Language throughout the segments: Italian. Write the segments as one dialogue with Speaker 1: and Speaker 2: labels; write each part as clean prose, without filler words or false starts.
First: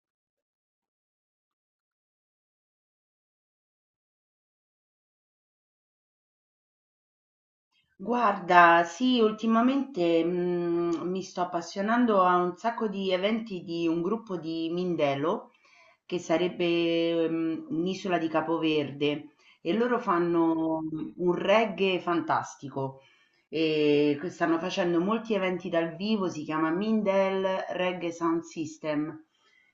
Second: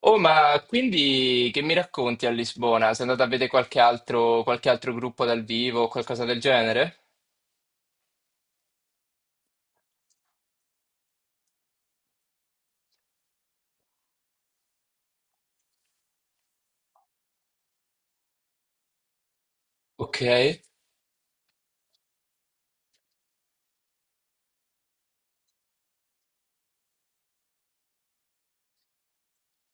Speaker 1: Oh, ma quindi che mi racconti a Lisbona? Sei andato a vedere qualche altro gruppo dal vivo o qualcosa del genere?
Speaker 2: Guarda, sì, ultimamente mi sto appassionando a un sacco di eventi di un gruppo di Mindelo, che sarebbe un'isola di Capoverde, e loro
Speaker 1: Ok,
Speaker 2: fanno un reggae fantastico e stanno facendo molti eventi dal vivo, si chiama Mindel Reggae Sound System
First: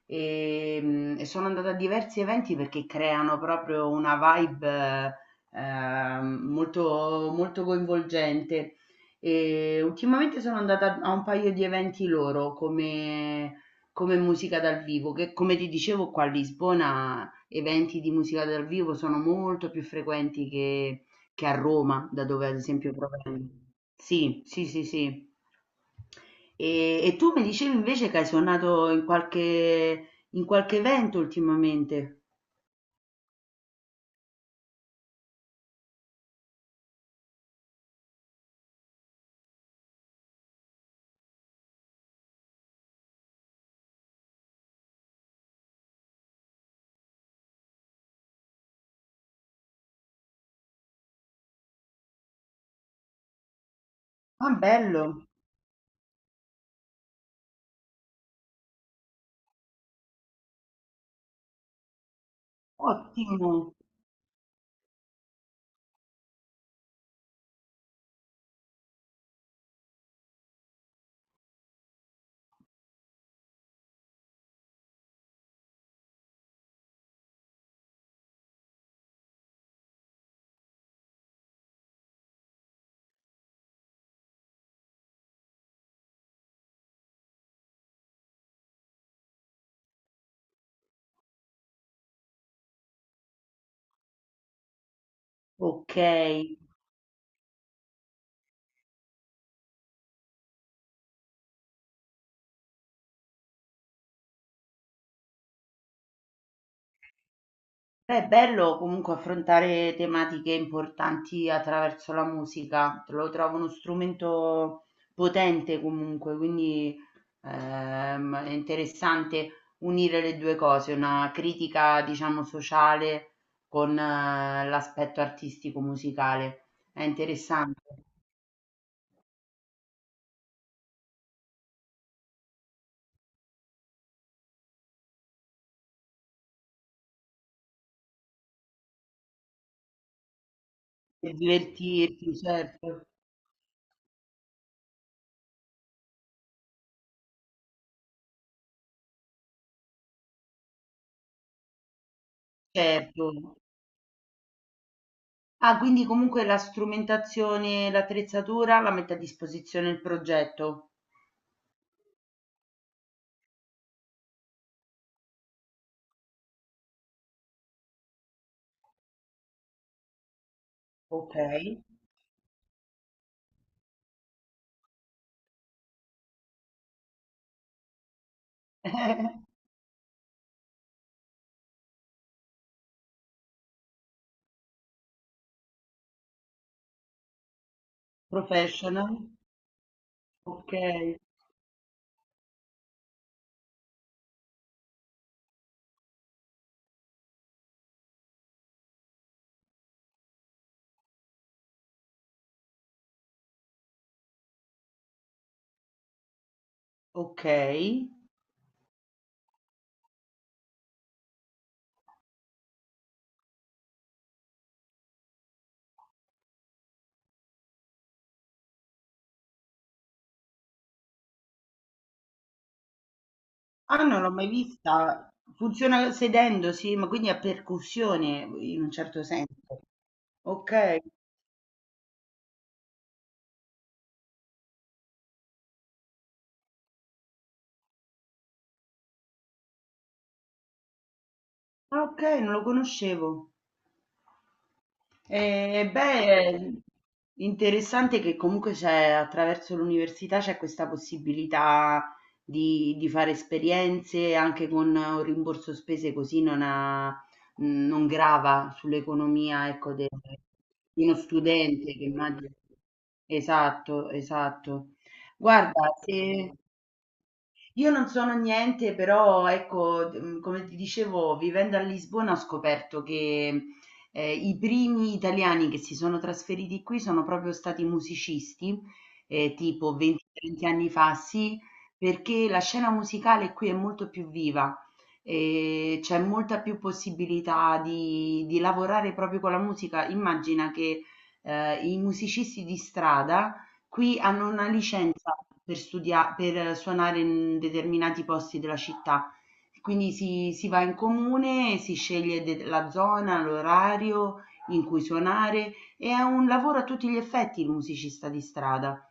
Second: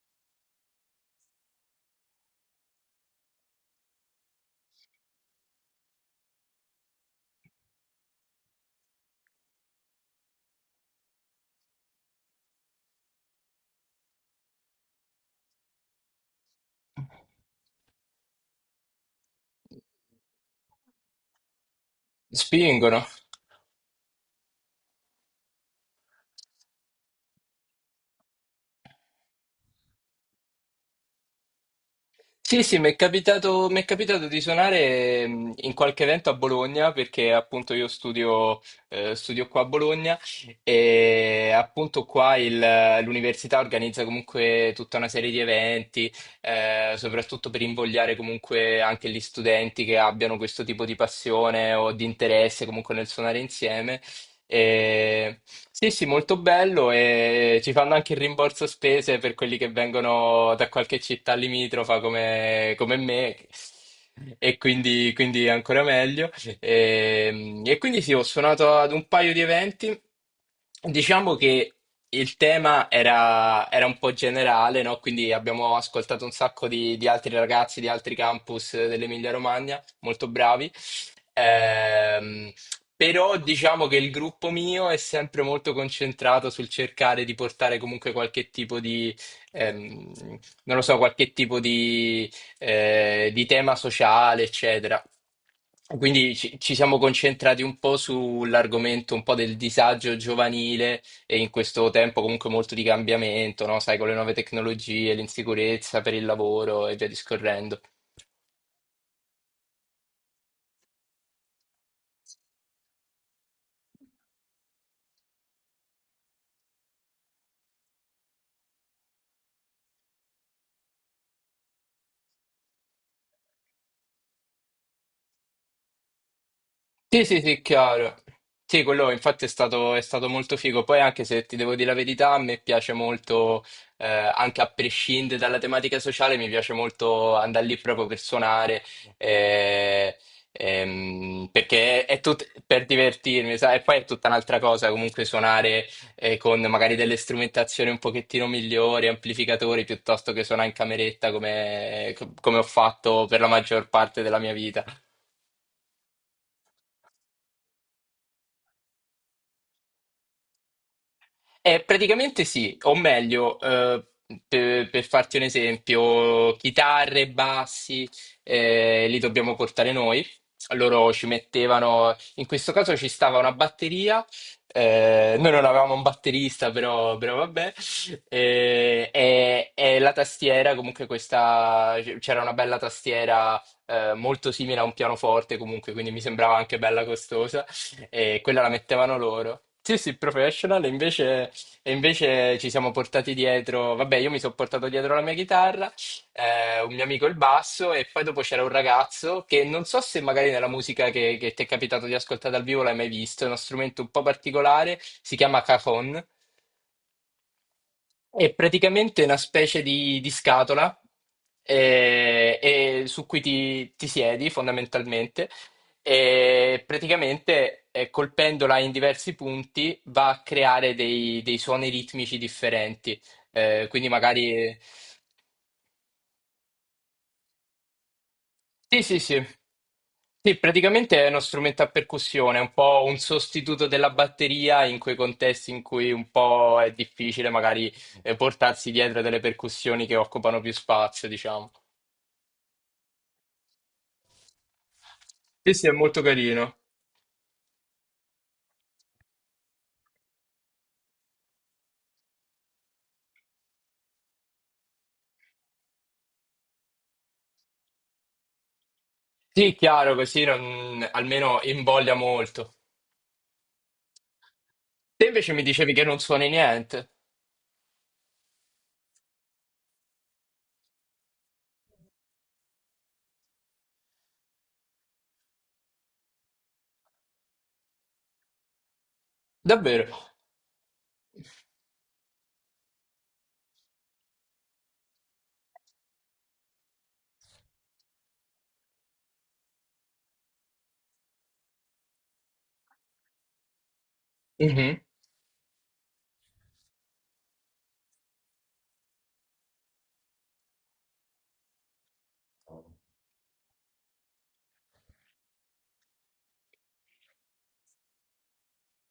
Speaker 2: e, e sono andata a diversi eventi perché creano proprio una vibe molto, molto coinvolgente. E ultimamente sono andata a un paio di eventi loro come, come musica dal vivo, che come ti dicevo qua a Lisbona eventi di musica dal vivo sono molto più frequenti che a Roma, da dove ad esempio
Speaker 1: spingono.
Speaker 2: provengo. Sì, sì, sì, sì. E tu mi dicevi invece che hai suonato in qualche evento ultimamente.
Speaker 1: Sì, sì, mi è capitato di suonare in qualche evento a Bologna perché appunto io studio, studio qua a Bologna e appunto l'università organizza comunque tutta una serie di eventi, soprattutto per invogliare comunque anche gli studenti che abbiano questo tipo di passione o di interesse comunque nel suonare insieme
Speaker 2: Ah, bello,
Speaker 1: e- Sì, sì, molto bello e ci fanno anche il rimborso spese per quelli che vengono da qualche città limitrofa come me
Speaker 2: ottimo.
Speaker 1: e quindi è ancora meglio. E quindi sì, ho suonato ad un paio di eventi. Diciamo che era un po' generale, no? Quindi abbiamo ascoltato un sacco di altri ragazzi di altri campus dell'Emilia Romagna, molto bravi. Ehm, Però diciamo che il gruppo mio è sempre molto concentrato sul cercare di portare comunque qualche tipo di, ehm, non lo so, qualche tipo di tema sociale, eccetera.
Speaker 2: Ok.
Speaker 1: Quindi ci siamo concentrati un po' sull'argomento un po' del disagio giovanile e in questo tempo comunque molto di cambiamento, no? Sai, con le nuove tecnologie, l'insicurezza per il lavoro e via discorrendo.
Speaker 2: Beh, è bello comunque affrontare tematiche importanti attraverso la musica, lo trovo uno strumento potente comunque, quindi è interessante unire le due cose, una critica diciamo sociale con l'aspetto artistico musicale. È
Speaker 1: Sì, sì, sì,
Speaker 2: interessante
Speaker 1: chiaro. Sì, quello infatti è stato molto figo. Poi anche se ti devo dire la verità, a me piace molto, anche a prescindere dalla tematica sociale, mi piace molto andare lì proprio per suonare, eh,
Speaker 2: per
Speaker 1: perché è
Speaker 2: divertirti,
Speaker 1: tutto per
Speaker 2: certo,
Speaker 1: divertirmi, sai? E poi è tutta un'altra cosa comunque suonare, con magari delle strumentazioni un pochettino migliori, amplificatori, piuttosto che suonare in cameretta come ho fatto per la
Speaker 2: certo.
Speaker 1: maggior parte della mia vita.
Speaker 2: Ah, quindi comunque la strumentazione, l'attrezzatura la mette a disposizione il progetto.
Speaker 1: Praticamente sì, o meglio, per farti un esempio, chitarre, bassi, li dobbiamo portare noi. Loro ci
Speaker 2: Ok.
Speaker 1: mettevano, in questo caso ci stava una batteria, noi non avevamo un batterista, però vabbè, e la tastiera, comunque questa, c'era una bella tastiera, molto simile a un pianoforte comunque, quindi mi sembrava anche bella costosa e quella la
Speaker 2: Professional,
Speaker 1: mettevano loro. Sì, sì,
Speaker 2: ok,
Speaker 1: professional, invece e invece ci siamo portati dietro, vabbè, io mi sono portato dietro la mia chitarra, un mio amico il basso, e poi dopo c'era un ragazzo che non so se magari nella che ti è capitato di ascoltare dal vivo l'hai mai visto, è uno strumento un po' particolare, si chiama cajon,
Speaker 2: ok.
Speaker 1: è praticamente una specie di scatola e su ti siedi fondamentalmente e praticamente colpendola in diversi punti va a creare dei suoni ritmici differenti.
Speaker 2: Ah,
Speaker 1: Quindi
Speaker 2: non l'ho mai
Speaker 1: magari
Speaker 2: vista. Funziona sedendo, sì, ma quindi a percussione in un
Speaker 1: Sì, sì,
Speaker 2: certo
Speaker 1: sì.
Speaker 2: senso.
Speaker 1: Sì,
Speaker 2: Ok, ah,
Speaker 1: praticamente è uno strumento a percussione, è un po' un sostituto della batteria in quei contesti in cui un po' è difficile magari portarsi dietro delle percussioni che occupano più spazio, diciamo.
Speaker 2: ok, non lo conoscevo.
Speaker 1: Sì, sì, è
Speaker 2: Beh,
Speaker 1: molto
Speaker 2: è
Speaker 1: carino.
Speaker 2: interessante che comunque c'è attraverso l'università c'è questa possibilità di fare esperienze anche con un rimborso spese così non, non grava sull'economia,
Speaker 1: Sì,
Speaker 2: ecco,
Speaker 1: chiaro, così
Speaker 2: di
Speaker 1: non-
Speaker 2: uno
Speaker 1: almeno
Speaker 2: studente che
Speaker 1: invoglia
Speaker 2: immagino.
Speaker 1: molto.
Speaker 2: Esatto, esatto.
Speaker 1: Te invece mi
Speaker 2: Guarda,
Speaker 1: dicevi che non suoni
Speaker 2: se...
Speaker 1: niente.
Speaker 2: Io non sono niente, però ecco, come ti dicevo, vivendo a Lisbona ho scoperto che, i primi italiani che si sono trasferiti qui sono proprio stati musicisti, tipo
Speaker 1: Davvero?
Speaker 2: 20, 30 anni fa, sì, perché la scena musicale qui è molto più viva, c'è molta più possibilità di lavorare proprio con la musica. Immagina che, i musicisti di strada qui hanno una
Speaker 1: Mhm.
Speaker 2: licenza per studia per suonare in determinati posti della città, quindi si va in comune, si sceglie de la zona, l'orario in cui suonare. E È un lavoro a tutti gli effetti il musicista di strada.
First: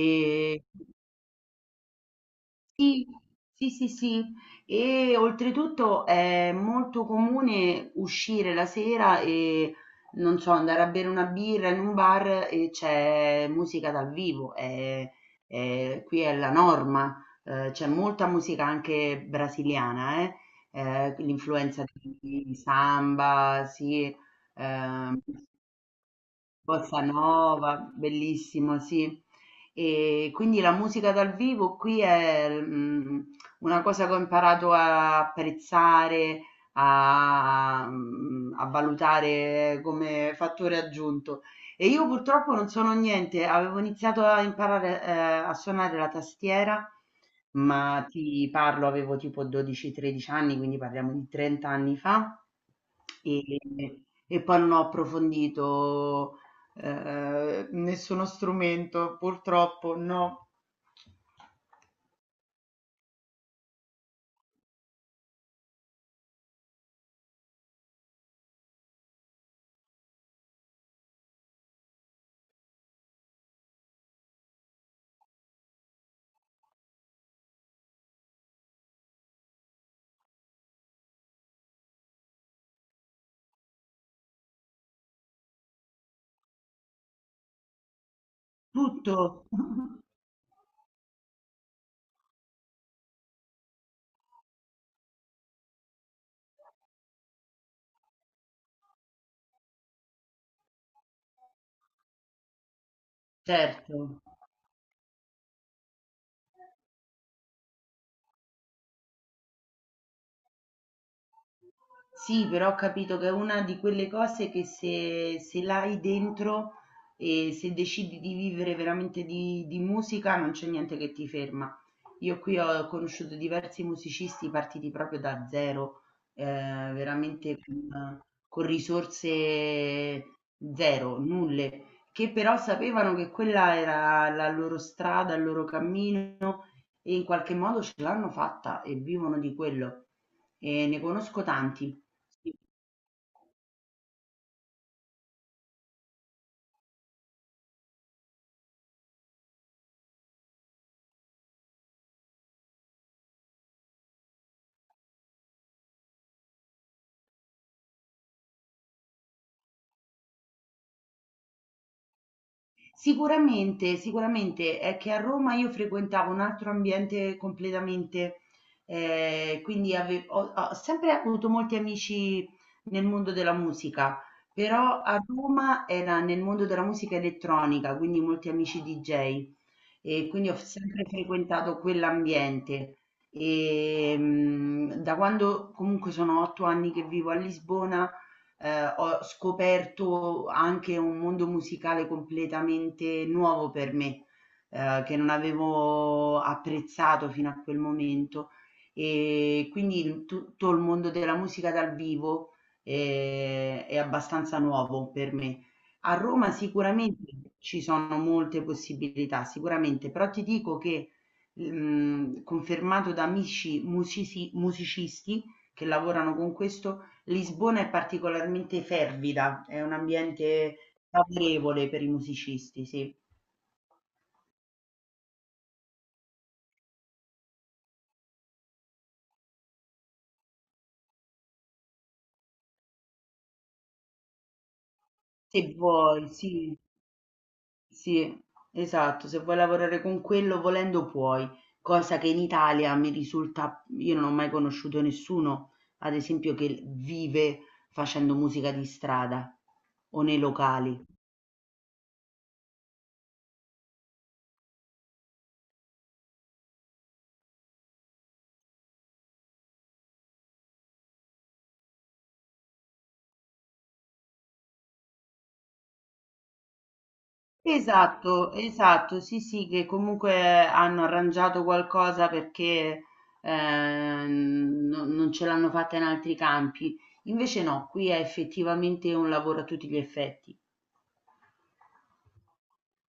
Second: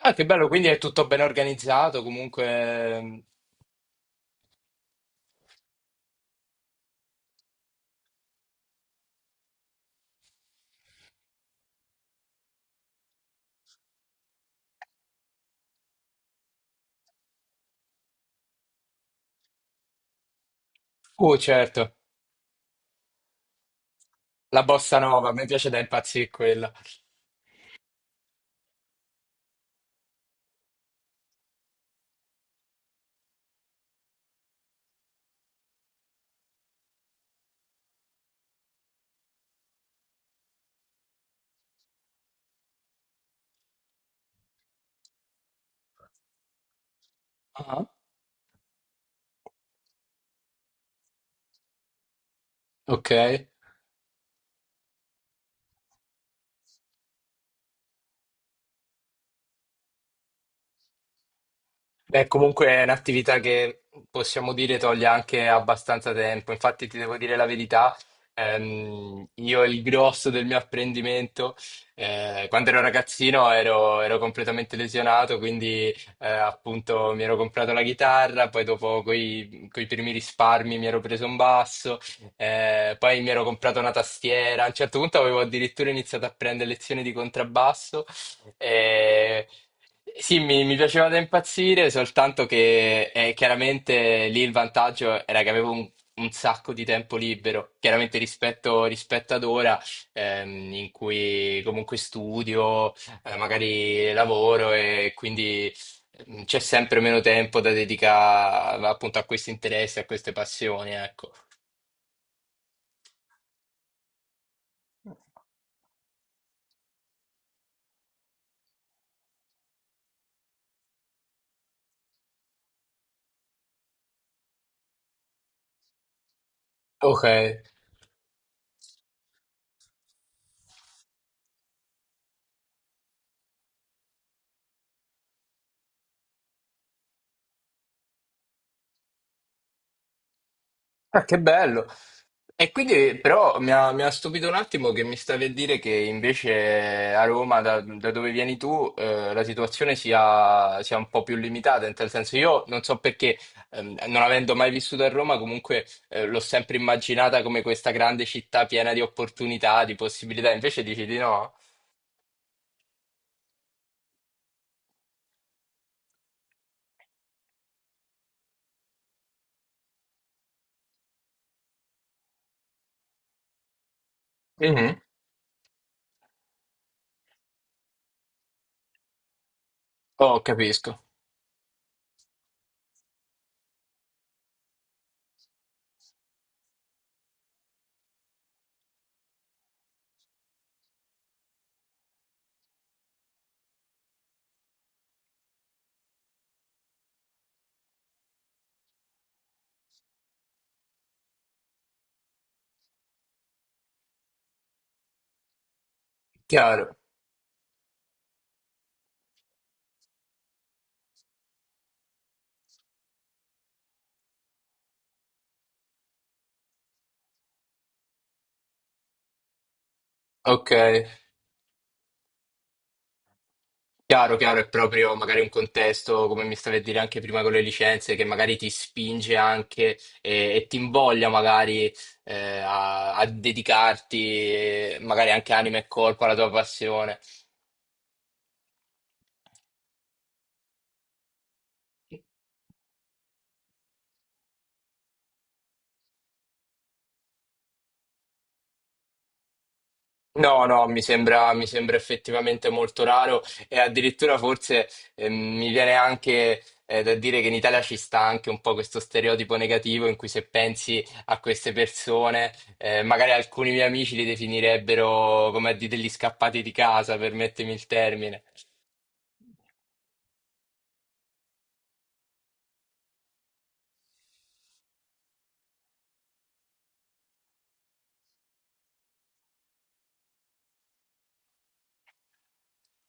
Speaker 1: Ah, che bello, quindi è tutto ben organizzato, comunque...
Speaker 2: sì, sì, sì. E oltretutto è molto comune uscire la sera e non so, andare a bere una birra in un bar e c'è musica dal vivo. Qui è la norma. C'è molta musica anche brasiliana, eh?
Speaker 1: Oh,
Speaker 2: L'influenza
Speaker 1: certo,
Speaker 2: di samba, sì.
Speaker 1: la bossa
Speaker 2: ehm,
Speaker 1: nova, mi piace da impazzire quella.
Speaker 2: Bossa nova, bellissimo, sì. E quindi la musica dal vivo qui è una cosa che ho imparato a apprezzare, a, a valutare come fattore aggiunto. E io purtroppo non sono niente, avevo iniziato a imparare a suonare la tastiera,
Speaker 1: Ah.
Speaker 2: ma ti parlo, avevo tipo 12-13 anni, quindi parliamo di 30 anni fa.
Speaker 1: Ok.
Speaker 2: E, e poi non ho approfondito nessuno strumento, purtroppo no.
Speaker 1: Beh, comunque è un'attività che possiamo dire toglie anche abbastanza tempo. Infatti, ti devo dire la verità, io il grosso del mio apprendimento, quando ero ragazzino ero completamente lesionato, quindi appunto mi ero comprato la chitarra, poi dopo coi primi risparmi mi ero preso un basso, poi mi ero comprato una tastiera. A un certo punto avevo addirittura iniziato a prendere lezioni di contrabbasso.
Speaker 2: Tutto,
Speaker 1: Eh, sì, mi piaceva da impazzire, soltanto che chiaramente lì il vantaggio era che avevo un sacco di tempo libero, chiaramente rispetto ad ora, in cui comunque studio, magari
Speaker 2: certo.
Speaker 1: lavoro e quindi c'è sempre meno tempo da dedicare appunto a questi interessi, a queste passioni, ecco.
Speaker 2: Sì, però ho capito che è una di quelle cose che se, se l'hai dentro e se decidi di vivere veramente di musica non c'è niente che ti ferma. Io qui ho conosciuto diversi musicisti partiti proprio da zero,
Speaker 1: Ok,
Speaker 2: veramente con risorse zero, nulle, che però sapevano che quella era la loro strada, il loro cammino e in qualche modo ce l'hanno fatta e vivono di quello e ne
Speaker 1: ah, che
Speaker 2: conosco
Speaker 1: bello.
Speaker 2: tanti. Sì.
Speaker 1: E quindi però mi ha stupito un attimo che mi stavi a dire che invece a Roma, da dove vieni tu, la situazione sia un po' più limitata, in tal senso io non so perché, non avendo mai vissuto a Roma, comunque l'ho sempre immaginata come questa grande città piena di opportunità, di possibilità, invece dici di no?
Speaker 2: Sicuramente, sicuramente è che a Roma io frequentavo un altro ambiente completamente, quindi ave ho sempre avuto molti amici nel mondo della musica,
Speaker 1: Mhm.
Speaker 2: però a Roma era nel mondo della musica elettronica, quindi molti amici DJ e
Speaker 1: Oh,
Speaker 2: quindi ho
Speaker 1: capisco.
Speaker 2: sempre frequentato quell'ambiente. Da quando comunque sono 8 anni che vivo a Lisbona, ho scoperto anche un mondo musicale completamente nuovo per me, che non avevo apprezzato fino a quel momento. E quindi tutto il mondo della musica dal vivo è abbastanza nuovo per me. A Roma
Speaker 1: Chiaro.
Speaker 2: sicuramente ci sono molte possibilità, sicuramente, però ti dico che confermato da amici musicisti che lavorano con questo, Lisbona è particolarmente fervida, è un
Speaker 1: Ok.
Speaker 2: ambiente favorevole per i musicisti, sì.
Speaker 1: Chiaro, chiaro, è proprio magari un contesto, come mi stavi a dire anche prima con le licenze, che magari ti spinge anche ti invoglia magari a dedicarti magari anche
Speaker 2: Se
Speaker 1: anima e corpo
Speaker 2: vuoi,
Speaker 1: alla tua
Speaker 2: sì,
Speaker 1: passione.
Speaker 2: sì, esatto, se vuoi lavorare con quello volendo puoi, cosa che in Italia mi risulta, io non ho mai conosciuto nessuno, ad esempio, che vive facendo musica di strada o nei
Speaker 1: No, no,
Speaker 2: locali.
Speaker 1: mi sembra effettivamente molto raro e addirittura forse mi viene anche da dire che in Italia ci sta anche un po' questo stereotipo negativo in cui se pensi a queste persone, magari alcuni miei amici li definirebbero come a dire, degli scappati di casa, permettimi il termine.
Speaker 2: Esatto, esatto, sì, sì, che comunque hanno arrangiato qualcosa perché non ce l'hanno fatta in altri campi. Invece no, qui è effettivamente un lavoro a tutti gli effetti.